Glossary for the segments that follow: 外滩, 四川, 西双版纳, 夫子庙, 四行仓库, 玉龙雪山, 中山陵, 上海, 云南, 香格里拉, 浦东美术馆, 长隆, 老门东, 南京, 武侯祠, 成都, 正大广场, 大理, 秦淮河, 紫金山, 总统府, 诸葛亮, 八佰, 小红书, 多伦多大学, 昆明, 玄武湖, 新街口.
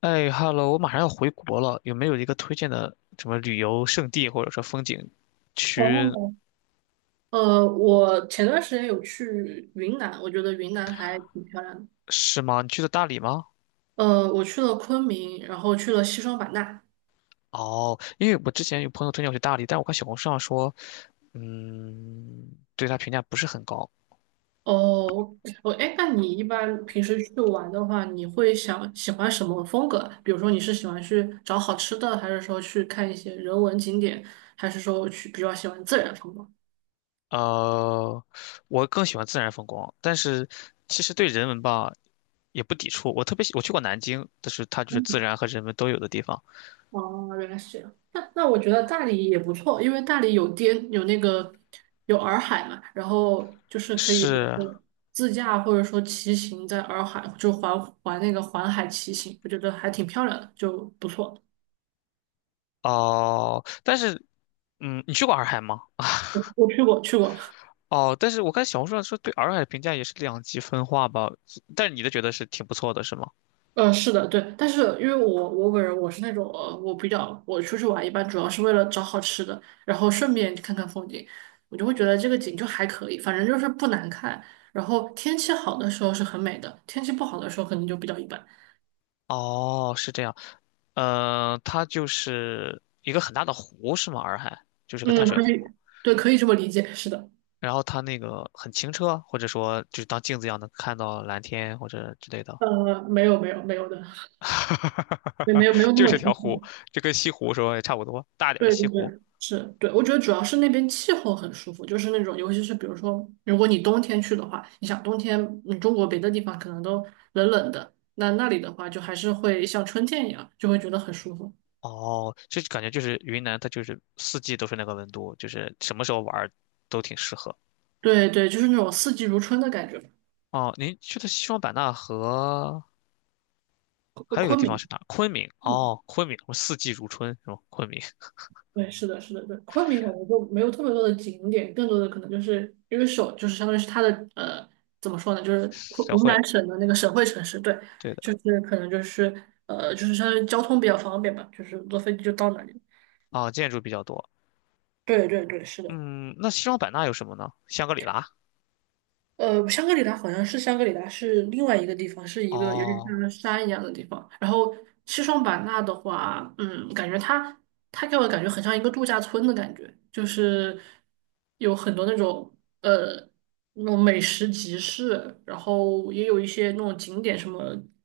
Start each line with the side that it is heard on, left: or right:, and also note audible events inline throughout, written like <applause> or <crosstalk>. left: 哎，Hello，我马上要回国了，有没有一个推荐的什么旅游胜地或者说风景区。
right: 哦，我前段时间有去云南，我觉得云南还挺漂亮的。
left: 是吗？你去的大理吗？
right: 我去了昆明，然后去了西双版纳。
left: 哦，因为我之前有朋友推荐我去大理，但我看小红书上说，嗯，对他评价不是很高。
right: 哦，我哎，那你一般平时去玩的话，你会想喜欢什么风格啊比如说你是喜欢去找好吃的，还是说去看一些人文景点，还是说去比较喜欢自然风光？
left: 呃，我更喜欢自然风光，但是其实对人文吧也不抵触。我特别喜，我去过南京，但是它就是自然和人文都有的地方。
right: 哦，原来是这样。那我觉得大理也不错，因为大理有滇有那个有洱海嘛，然后就是可以比如
left: 是。
right: 说自驾或者说骑行在洱海，就环那个环海骑行，我觉得还挺漂亮的，就不错。
left: 哦，但是你去过洱海吗？
right: 我去过，
left: 哦，但是我看小红书上说对洱海的评价也是两极分化吧，但是你的觉得是挺不错的，是吗？
right: 是的，对，但是因为我本人我是那种我比较我出去玩一般主要是为了找好吃的，然后顺便看看风景，我就会觉得这个景就还可以，反正就是不难看。然后天气好的时候是很美的，天气不好的时候可能就比较一般。
left: 哦，是这样，它就是一个很大的湖，是吗？洱海就是个淡
right: 嗯，
left: 水
right: 可以，
left: 湖，
right: 对，可以这么理解，是的。
left: 然后它那个很清澈，或者说就是当镜子一样能看到蓝天或者之类的，
right: 没有的，没有
left: <laughs>
right: 那
left: 就
right: 么
left: 是条
right: 轻
left: 湖，
right: 松。
left: 就跟西湖说也差不多，大点儿的
right: 对
left: 西
right: 对
left: 湖。
right: 对，是，对，我觉得主要是那边气候很舒服，就是那种，尤其是比如说，如果你冬天去的话，你想冬天，嗯，中国别的地方可能都冷冷的，那那里的话就还是会像春天一样，就会觉得很舒服。
left: 哦，这感觉就是云南，它就是四季都是那个温度，就是什么时候玩儿都挺适合。
right: 对对，就是那种四季如春的感觉吧。
left: 哦，您去的西双版纳和
right: 昆
left: 还有一个
right: 昆
left: 地方
right: 明，
left: 是哪？昆明。
right: 嗯，
left: 哦，昆明，我四季如春是吗？昆明 <laughs>
right: 对，是的，是的，对，昆明可能就没有特别多的景点，更多的可能就是因为首就是相当于是它的怎么说呢，就是昆
left: 小
right: 云
left: 慧，
right: 南省的那个省会城市，对，
left: 对的。
right: 就是可能就是就是相当于交通比较方便吧，就是坐飞机就到那里。
left: 哦，建筑比较多。
right: 对对对，是的。
left: 嗯，那西双版纳有什么呢？香格里拉。
right: 香格里拉好像是香格里拉是另外一个地方，是一个有点
left: 哦，
right: 像山一样的地方。然后西双版纳的话，嗯，感觉它给我感觉很像一个度假村的感觉，就是有很多那种呃那种美食集市，然后也有一些那种景点什么，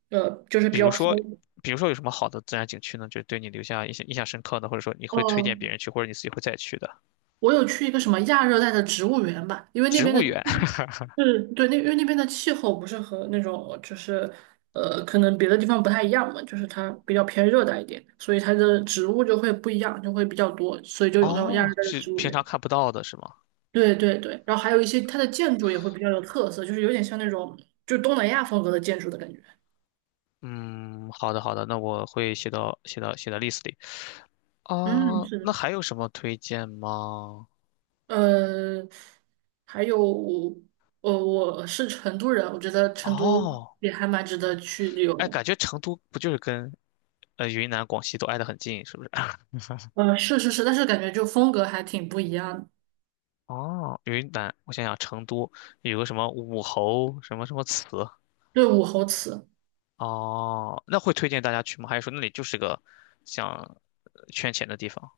right: 就是比
left: 比如
right: 较偏。
left: 说，有什么好的自然景区呢？就对你留下印象深刻的，或者说你会推荐别
right: 哦，
left: 人去，或者你自己会再去的。
right: 我有去一个什么亚热带的植物园吧，因为那
left: 植
right: 边
left: 物
right: 的气
left: 园。
right: 是，对，那因为那边的气候不是和那种就是可能别的地方不太一样嘛，就是它比较偏热带一点，所以它的植物就会不一样，就会比较多，所以就有那种亚
left: 哦，
right: 热带的
left: 是
right: 植物
left: 平
right: 园。
left: 常看不到的是吗？
right: 对对对，然后还有一些它的建筑也会比较有特色，就是有点像那种就东南亚风格的建筑的感觉。
left: 嗯，好的好的，那我会写到 list 里。
right: 嗯，
left: 哦，
right: 是
left: 那
right: 的，
left: 还有什么推荐吗？
right: 呃，还有，我是成都人，我觉得成都
left: 哦，
right: 也还蛮值得去旅游
left: 哎，
right: 的。
left: 感觉成都不就是跟云南、广西都挨得很近，是不是？<laughs>
right: 是是是，但是感觉就风格还挺不一样的。
left: 哦，云南，我想想，成都有个什么武侯什么什么祠，
right: 对，武侯祠，
left: 哦，那会推荐大家去吗？还是说那里就是个像圈钱的地方。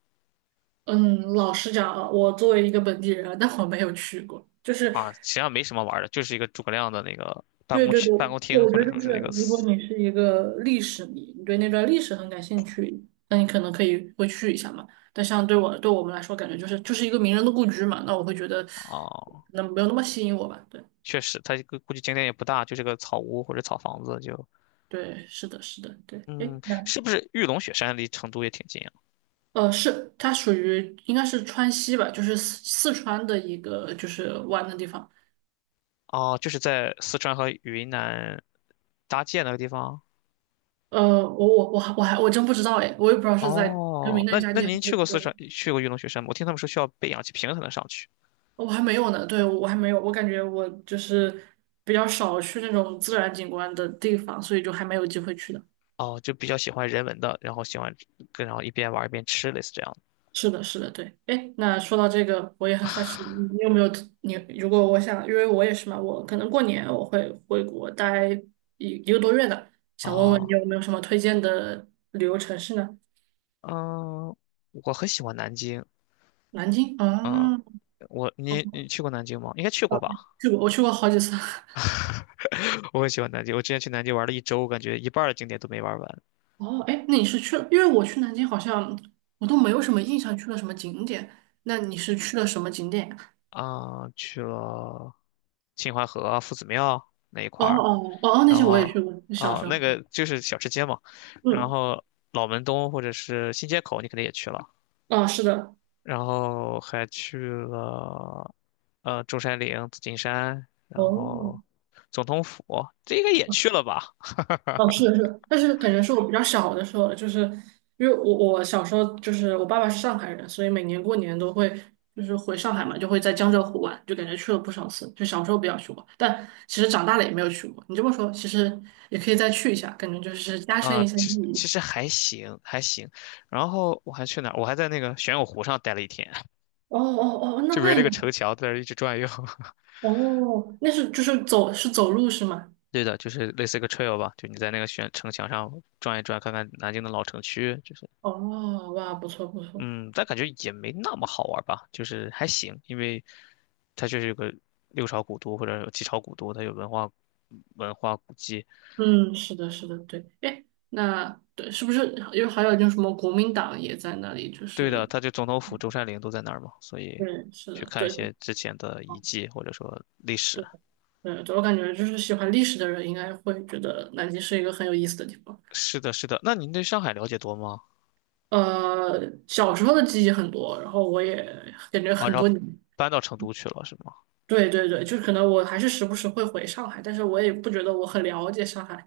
right: 嗯，老实讲啊，我作为一个本地人啊，<laughs> 但我没有去过。就是，
left: 啊？实际上没什么玩儿的，就是一个诸葛亮的那个办
right: 对
left: 公
right: 对对，
left: 区、办公
right: 对，
left: 厅，
right: 我觉
left: 或者
right: 得
left: 说
right: 就是，
left: 是这个
right: 如果
left: 祠。
right: 你是一个历史迷，你对那段历史很感兴趣，那你可能可以会去一下嘛。但像对我对我们来说，感觉就是一个名人的故居嘛，那我会觉得，
left: 哦，
right: 那没有那么吸引我吧。对
left: 确实，它这个估计景点也不大，就是个草屋或者草房子就。
right: 对，是的，是的，对，
left: 嗯，
right: 诶。那。
left: 是不是玉龙雪山离成都也挺近？啊？
right: 是，它属于应该是川西吧，就是四川的一个就是玩的地方。
left: 哦，就是在四川和云南搭界那个地方。
right: 我真不知道哎，我也不知道是在跟
left: 哦，
right: 名南
left: 那
right: 加
left: 那
right: 绩还
left: 您
right: 是
left: 去过四
right: 对，
left: 川，去过玉龙雪山吗？我听他们说需要背氧气瓶才能上去。
right: 我还没有呢，对，我还没有，我感觉我就是比较少去那种自然景观的地方，所以就还没有机会去的。
left: 哦，就比较喜欢人文的，然后喜欢跟然后一边玩一边吃，类似这样的。
right: 是的，是的，对。哎，那说到这个，我也很好奇，你有没有特你如果我想，因为我也是嘛，我可能过年我会回国待一个多月的，想问问你
left: 哦，
right: 有没有什么推荐的旅游城市呢？
left: 嗯，我很喜欢南京。
right: 南京
left: 嗯，
right: 啊，
left: 我你
right: 我
left: 你去过南京吗？应该去过吧？
right: 去过，我去过好几次。<laughs>
left: <laughs> 我很喜欢南京，我之前去南京玩了一周，感觉一半儿的景点都没玩完。
right: 哦，哎，那你是去了？因为我去南京好像我都没有什么印象，去了什么景点？那你是去了什么景点呀。
left: 啊、去了秦淮河啊、夫子庙那一
right: 哦
left: 块儿，
right: 哦哦，哦那
left: 然
right: 些我
left: 后
right: 也去过，小
left: 啊、
right: 时候。
left: 那个就是小吃街嘛，然
right: 嗯，
left: 后老门东或者是新街口，你肯定也去了，
right: 哦，是的，
left: 然后还去了中山陵、紫金山，然
right: 哦
left: 后总统府，这应该也去了吧？
right: 哦，是的，是的，但是感觉是我比较小的时候了就是因为我小时候就是我爸爸是上海人，所以每年过年都会就是回上海嘛，就会在江浙沪玩，就感觉去了不少次。就小时候比较去过，但其实长大了也没有去过。你这么说，其实也可以再去一下，感觉就是加深
left: 啊、
right: 一下
left: 其
right: 记
left: 实
right: 忆。
left: 其实还行，还行。然后我还去哪儿？我还在那个玄武湖上待了一天，<laughs>
right: 哦哦哦，那
left: 就围
right: 那
left: 着
right: 应
left: 个
right: 该。
left: 城墙在那儿一直转悠。
right: 哦，那是就是走是走路是吗？
left: 对的，就是类似一个 trail 吧，就你在那个悬城墙上转一转，看看南京的老城区，就是，
right: 哦，哇，不错不错，
left: 嗯，但感觉也没那么好玩吧，就是还行，因为它就是有个六朝古都或者有几朝古都，它有文化古迹。
right: 嗯，是的，是的，对，哎，那对，是不是因为还有就是什么国民党也在那里？就
left: 对的，
right: 是
left: 它就总统府、中山陵都在那儿嘛，所以
right: 对，是
left: 去
right: 的，
left: 看一
right: 对，
left: 些之前的遗
right: 哦，
left: 迹或者说历史。
right: 对对对，我感觉就是喜欢历史的人应该会觉得南京是一个很有意思的地方。
left: 是的，是的，那您对上海了解多吗？
right: 呃，小时候的记忆很多，然后我也感觉
left: 啊，
right: 很
left: 然
right: 多
left: 后
right: 年
left: 搬到成都去了是吗？
right: 对对对，就是可能我还是时不时会回上海，但是我也不觉得我很了解上海。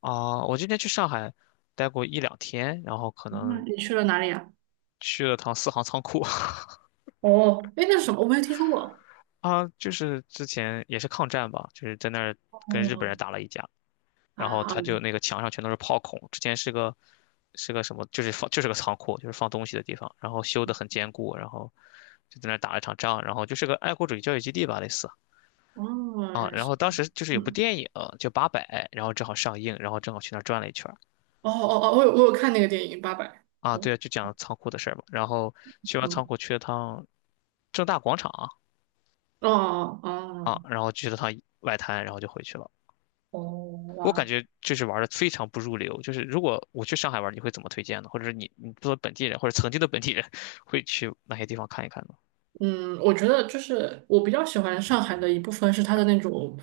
left: 啊，我今天去上海待过一两天，然后可
right: 那
left: 能
right: 你去了哪里啊？
left: 去了趟四行仓库。
right: 哦，哎，那是什么？我没有听说过。
left: <laughs> 啊，就是之前也是抗战吧，就是在那儿跟日本
right: 哦，
left: 人打了一架，然后
right: 啊，
left: 他就那个墙上全都是炮孔，之前是个什么，就是放就是个仓库，就是放东西的地方，然后修得很坚固，然后就在那儿打了一场仗，然后就是个爱国主义教育基地吧，类似
right: 哦，
left: 啊，
right: 原来
left: 然
right: 是
left: 后
right: 这
left: 当
right: 样，
left: 时就是有部
right: 嗯，
left: 电影叫《八佰》，然后正好上映，然后正好去那儿转了一圈儿。
right: 哦哦哦，我有看那个电影《八佰》，
left: 啊，
right: 对，
left: 对啊，就讲仓库的事儿嘛，然后去完
right: 嗯，
left: 仓库去了趟正大广场，
right: 哦
left: 啊，
right: 哦
left: 然后去了趟外滩，然后就回去了。
right: 哦，哦，
left: 我感
right: 哇，
left: 觉就是玩的非常不入流。就是如果我去上海玩，你会怎么推荐呢？或者是你作为本地人或者曾经的本地人，会去哪些地方看一看呢？
right: 嗯，我觉得就是我比较喜欢上海的一部分是它的那种，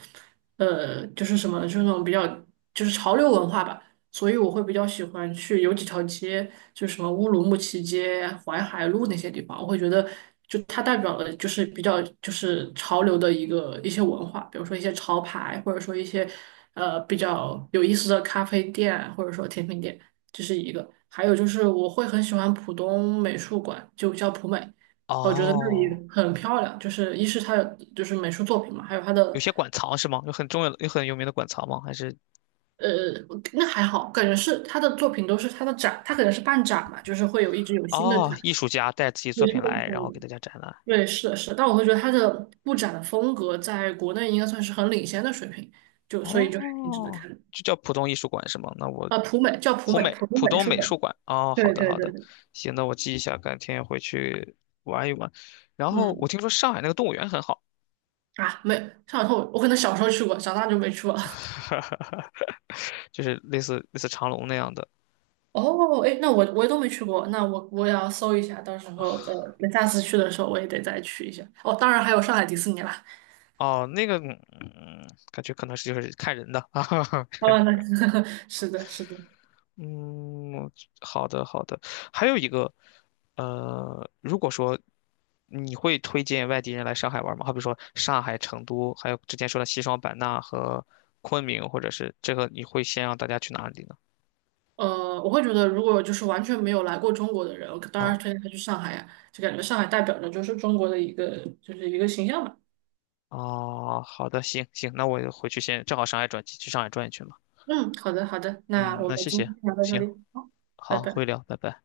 right: 就是什么，就是那种比较就是潮流文化吧，所以我会比较喜欢去有几条街，就是什么乌鲁木齐街、淮海路那些地方，我会觉得就它代表了就是比较就是潮流的一个一些文化，比如说一些潮牌，或者说一些比较有意思的咖啡店，或者说甜品店，这是一个。还有就是我会很喜欢浦东美术馆，就叫浦美。我觉得那里
left: 哦，
right: 很漂亮，就是一是它的就是美术作品嘛，还有它
left: 有
right: 的
left: 些馆藏是吗？有很重要的、有很有名的馆藏吗？还是
right: 呃，那还好，感觉是他的作品都是他的展，他可能是办展嘛，就是会有一直有新的展，
left: 哦，艺术家带自己
right: 有
left: 作
right: 新
left: 品
right: 的
left: 来，
right: 展
left: 然
right: 览。
left: 后给大家展览？
right: 对，是的，是的，但我会觉得他的布展的风格在国内应该算是很领先的水平，就所以就还挺值得
left: 哦，
right: 看的。
left: 就叫浦东艺术馆是吗？那我
right: 啊，普美叫普
left: 浦
right: 美，
left: 美
right: 普
left: 浦
right: 美美
left: 东
right: 术
left: 美
right: 馆。
left: 术馆。哦，好
right: 对
left: 的
right: 对
left: 好
right: 对
left: 的，
right: 对，
left: 行，那我记一下，改天回去玩一玩。然后
right: 嗯，
left: 我听说上海那个动物园很好。
right: 啊，没上头，我可能小时候去过，长大就没去过。
left: <laughs> 哈哈，就是类似长隆那样的。
right: 哦，哎，那我我都没去过，那我我也要搜一下，到时候那下次去的时候我也得再去一下。哦，当然还有上海迪士尼啦。
left: 哦，那个，感觉可能是就是看人的啊。<laughs>
right: 哦，那 <laughs> 是的，是的。
left: 嗯，好的好的。还有一个，如果说你会推荐外地人来上海玩吗？好比说上海、成都，还有之前说的西双版纳和昆明，或者是这个，你会先让大家去哪里呢？
right: 我会觉得如果就是完全没有来过中国的人，我当然
left: 啊，
right: 推荐他去上海呀，就感觉上海代表着就是中国的一个就是一个形象吧。
left: 哦，好的，行行，那我回去先，正好上海转机，去上海转一圈嘛。
right: 嗯，好的，好的，那
left: 嗯，
right: 我
left: 那
right: 们
left: 谢
right: 今
left: 谢，
right: 天就聊到这
left: 行，
right: 里，好，拜
left: 好，会
right: 拜。
left: 聊，拜拜。